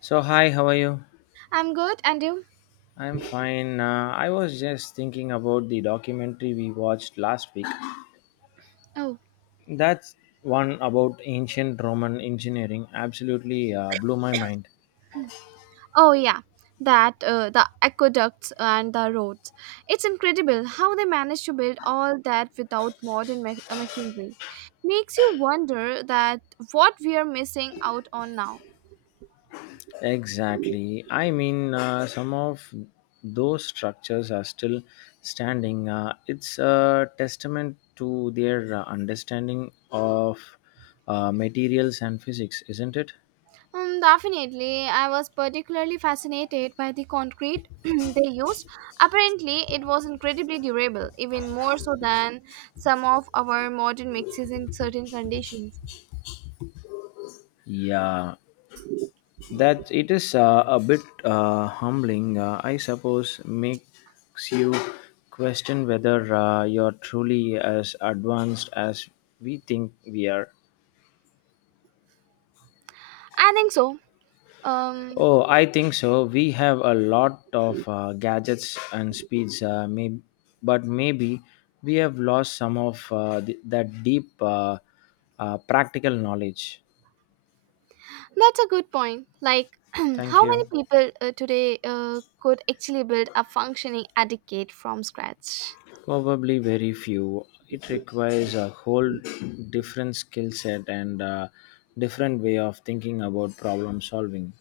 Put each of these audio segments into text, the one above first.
So, hi, how are you? I'm good, and you? I'm fine. I was just thinking about the documentary we watched last week. Oh, That's one about ancient Roman engineering. Absolutely blew my mind. oh yeah, that the aqueducts and the roads. It's incredible how they managed to build all that without modern machinery. Makes you wonder that what we are missing out on now. Exactly. I mean, some of those structures are still standing. It's a testament to their understanding of materials and physics, isn't it? Definitely, I was particularly fascinated by the concrete they used. Apparently, it was incredibly durable, even more so than some of our modern mixes in certain conditions. Yeah, that it is a bit humbling, I suppose, makes you question whether you're truly as advanced as we think we are. I think so. Um, Oh, I think so. We have a lot of gadgets and speeds, but maybe we have lost some of that deep practical knowledge. That's a good point. Like, Thank how many you. people today could actually build a functioning etiquette from scratch? Probably very few. It requires a whole different skill set and a different way of thinking about problem solving.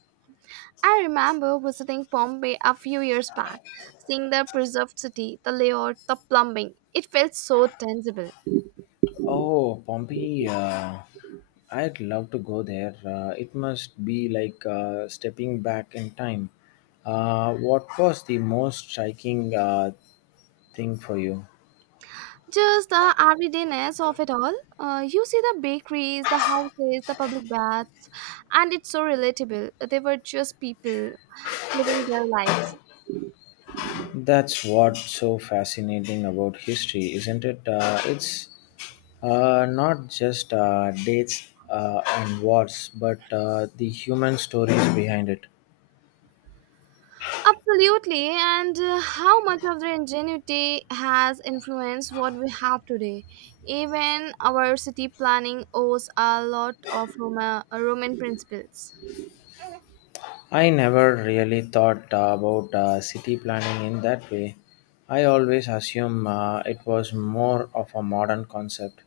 I remember visiting Pompeii a few years back, seeing the preserved city, the layout, the plumbing. It felt so tangible. Oh, Pompeii, I'd love to go there. It must be like stepping back in time. What was the most striking thing for you? Just the everydayness of it all. You see the bakeries, the houses, the public baths, and it's so relatable. They were just people living their lives. That's what's so fascinating about history, isn't it? It's not just dates and wars, but the human stories behind it. Absolutely, and how much of their ingenuity has influenced what we have today? Even our city planning owes a lot of Roman principles. I never really thought about city planning in that way. I always assume it was more of a modern concept.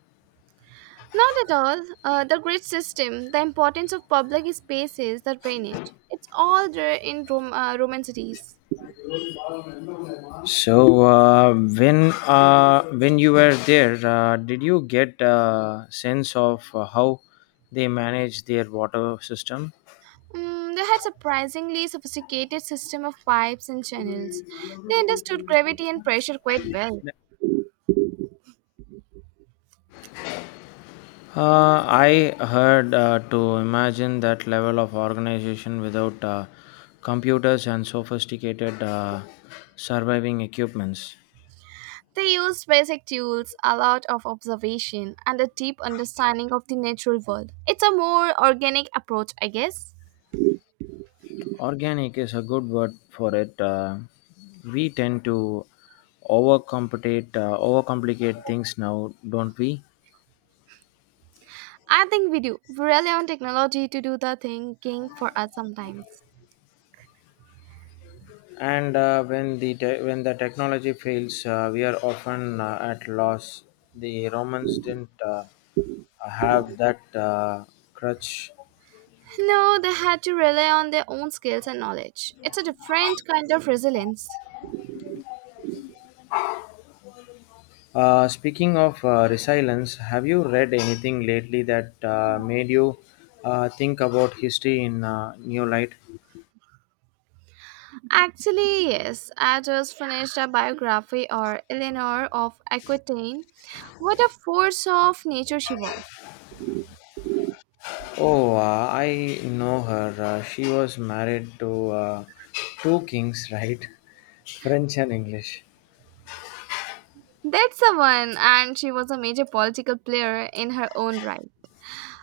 Not at all. The grid system, the importance of public spaces, the drainage, it's all there in Roman cities. So when you were there, did you get a sense of how they manage their water system? Mm, they had surprisingly sophisticated system of pipes and channels. They understood gravity and pressure quite well. I heard to imagine that level of organization without computers and sophisticated surviving equipments. They used basic tools, a lot of observation, and a deep understanding of the natural world. It's a more organic approach, I guess. Organic is a good word for it. We tend to overcomplicate things now, don't we? I think we do. We rely on technology to do the thinking for us sometimes. And when when the technology fails, we are often at loss. The Romans didn't have that crutch. No, they had to rely on their own skills and knowledge. It's a different kind of resilience. Speaking of resilience, have you read anything lately that made you think about history in new light? Actually, yes, I just finished a biography or Eleanor of Aquitaine. What a force of nature she was. Oh, I know her. She was married to two kings, right? French and English. That's the one, and she was a major political player in her own right.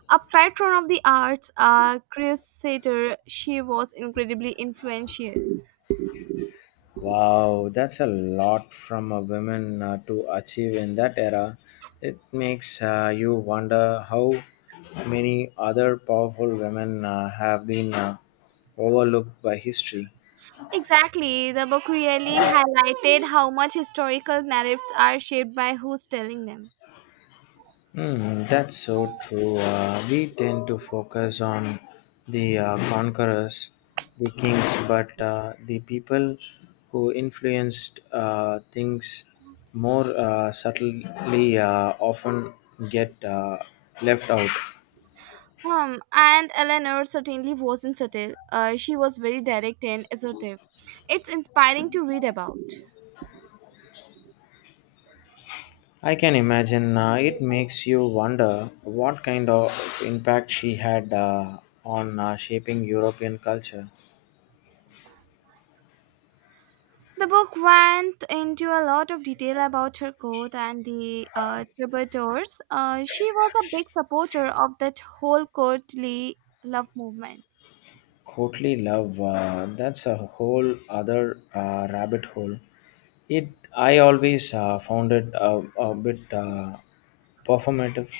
A patron of the arts, a crusader, she was incredibly influential. Wow, that's a lot from a woman to achieve in that era. It makes you wonder how many other powerful women have been overlooked by history. Exactly, the book really highlighted how much historical narratives are shaped by who's telling them. Hmm, that's so true. We tend to focus on the conquerors, the kings, but the people who influenced things more subtly often get left out. And Eleanor certainly wasn't subtle. She was very direct and assertive. It's inspiring to read about. I can imagine it makes you wonder what kind of impact she had on shaping European culture. The book went into a lot of detail about her court and the tributors. She was a big supporter of that whole courtly love movement. Courtly love, that's a whole other rabbit hole. It I always found it a bit performative.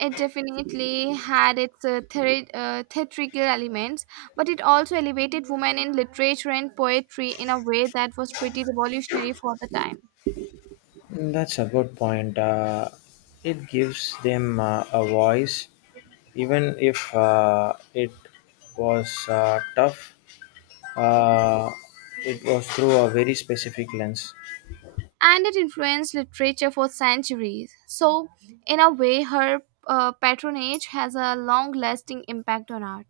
It definitely had its theatrical elements, but it also elevated women in literature and poetry in a way that was pretty revolutionary for the time. That's a good point. It gives them a voice, even if it was tough. Uh, it was through a very specific lens. And it influenced literature for centuries. So, in a way, her patronage has a long lasting impact on art.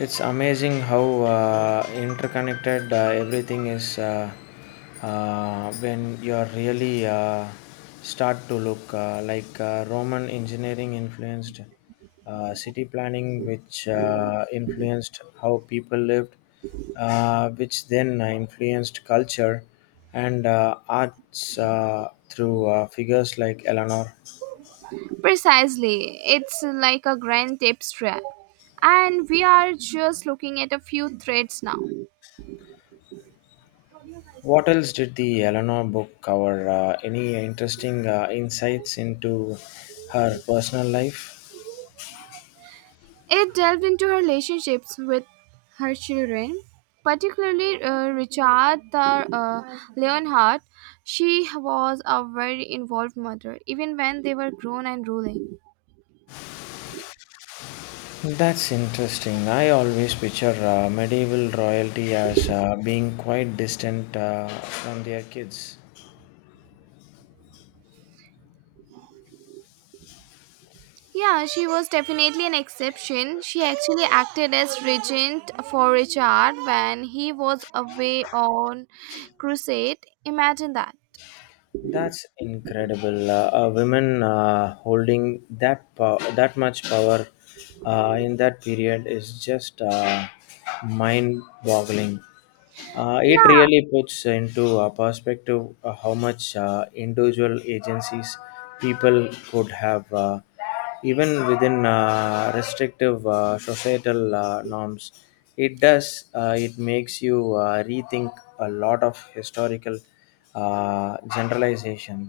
It's amazing how interconnected everything is when you're really start to look like Roman engineering influenced city planning, which influenced how people lived, which then influenced culture and arts through figures like Eleanor. Precisely, it's like a grand tapestry, and we are just looking at a few threads now. What else did the Eleanor book cover? Any interesting insights into her personal life? It delved into her relationships with her children, particularly Richard the Leonhardt. She was a very involved mother, even when they were grown and ruling. That's interesting. I always picture medieval royalty as being quite distant from their kids. Yeah, she was definitely an exception. She actually acted as regent for Richard when he was away on crusade. Imagine that. That's incredible. A women that much power in that period is just mind-boggling. It Yeah. really puts into perspective how much individual agencies people could have. Even within restrictive societal norms, it makes you rethink a lot of historical generalization.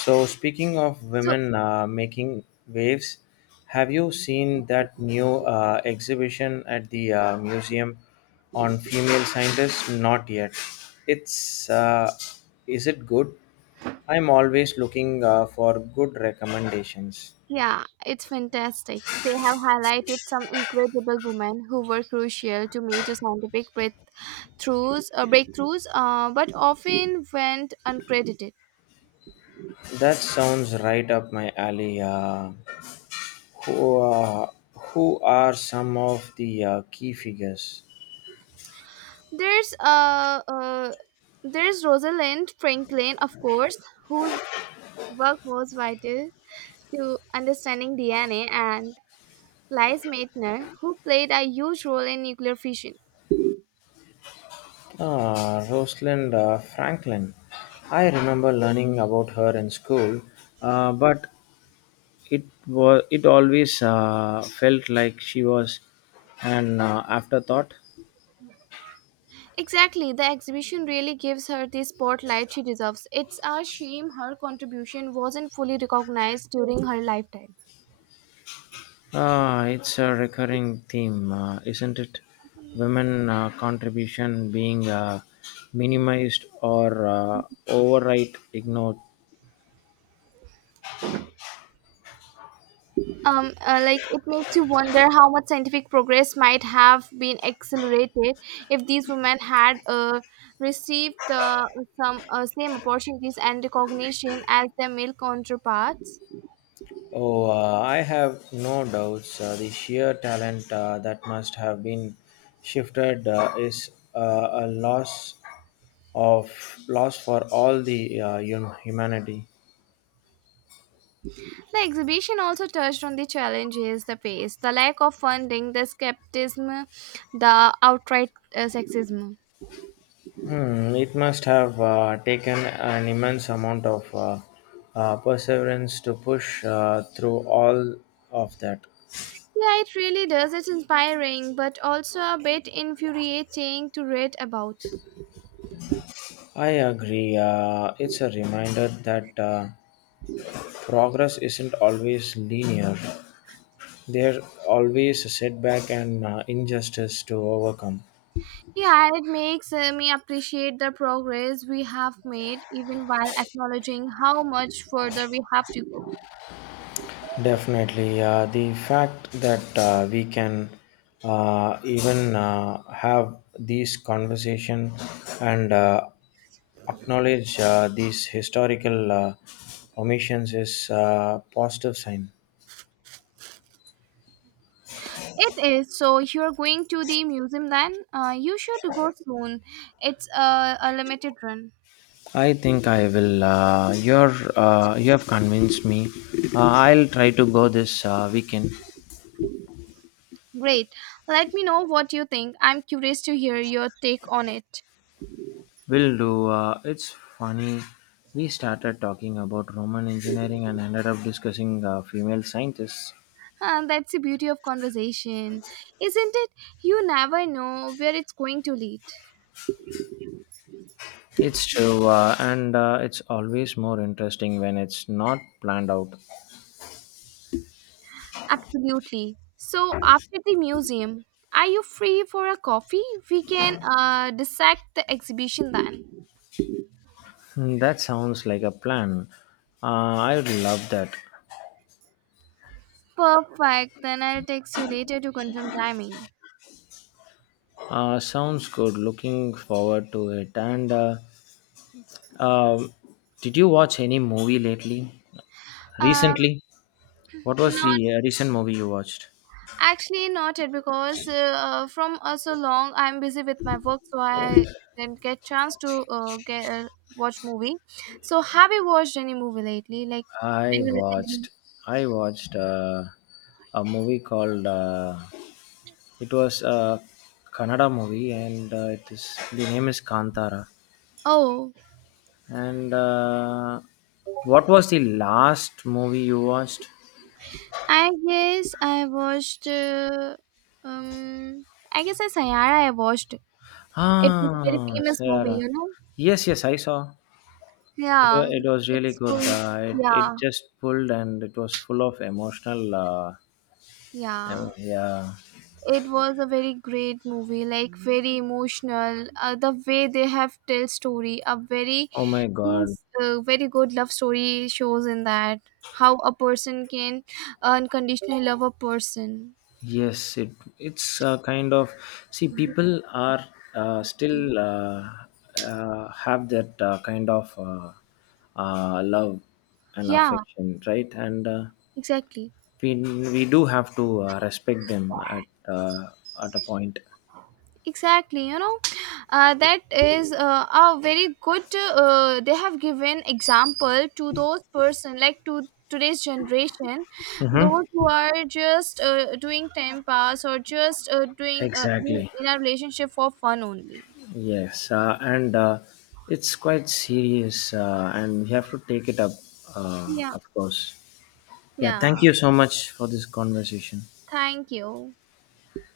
So, speaking of So women making waves, have you seen that new exhibition at the museum on female scientists? Not yet. It's is it good? I'm always looking for good recommendations. yeah, it's fantastic. They have highlighted some incredible women who were crucial to major breakthroughs, but often went uncredited. That sounds right up my alley. Uh, who are some of the key figures? There's uh, uh there's Rosalind Franklin, of course, whose work was vital to understanding DNA, and Lise Meitner, who played a huge role in nuclear fission. Ah, Rosalind Franklin. I remember learning about her in school, but it always felt like she was an afterthought. Exactly, the exhibition really gives her the spotlight she deserves. It's a shame her contribution wasn't fully recognized during her lifetime. Ah, it's a recurring theme, isn't it? Women contribution being minimized or outright ignored. Like, it makes you wonder how much scientific progress might have been accelerated if these women had received the some same opportunities and recognition as their male counterparts. Oh, I have no doubts. The sheer talent that must have been shifted is a loss for all the humanity. The exhibition also touched on the challenges, the pace, the lack of funding, the skepticism, the outright sexism. Hmm, it must have taken an immense amount of perseverance to push through all of that. Yeah, it really does. It's inspiring, but also a bit infuriating to read about. I agree. It's a reminder that progress isn't always linear. There's always a setback and injustice to overcome. Yeah, it makes me appreciate the progress we have made, even while acknowledging how much further we have to go. Definitely. The fact that we can even have these conversation and acknowledge these historical omissions is a positive sign. It is. So you're going to the museum then? You should go soon. It's a limited run. I think I will. You have convinced me. I'll try to go this weekend. Great. Let me know what you think. I'm curious to hear your take on it. Will do. It's funny. We started talking about Roman engineering and ended up discussing female scientists. And that's the beauty of conversation, isn't it? You never know where it's going to lead. It's true, and it's always more interesting when it's not planned out. Absolutely. So, after the museum, are you free for a coffee? We can dissect the exhibition then. Hmm, that sounds like a plan. I would love that. Perfect. Then I'll text you later to confirm timing. Sounds good. Looking forward to it. And um did you watch any movie lately? Um, Recently, what was the not recent movie you watched? Actually, not yet because from so long I'm busy with my work, so I didn't get chance to get watch movie. So, have you watched any movie lately? Like, I any recently? watched. I watched a movie called. It was a Kannada movie, and it is the name is Kantara. Oh, And what was the last movie you watched? I guess I watched. Uh, um, I guess I Sayara I watched. It was a very Ah, famous movie, Sarah. you know. Yes, yes, I saw. Yeah, It was really it's good. story. Yeah, It just pulled and it was full of emotional. Yeah, Yeah. it was a very great movie, like very emotional, the way they have tell story a very Oh my God. means very good love story shows in that how a person can unconditionally love a person. Yes, it's a kind of see people are still have that kind of love and Yeah, affection, right? And exactly, we we do have to respect them at a point. exactly, you know, that is a very good, they have given example to those person, like to today's generation, Mm-hmm. those who are just doing time pass or just doing be Exactly. in a relationship for fun only. Yes, and it's quite serious and we have to take it up, Yeah, of course. Yeah, yeah, thank you so much for this conversation. thank you.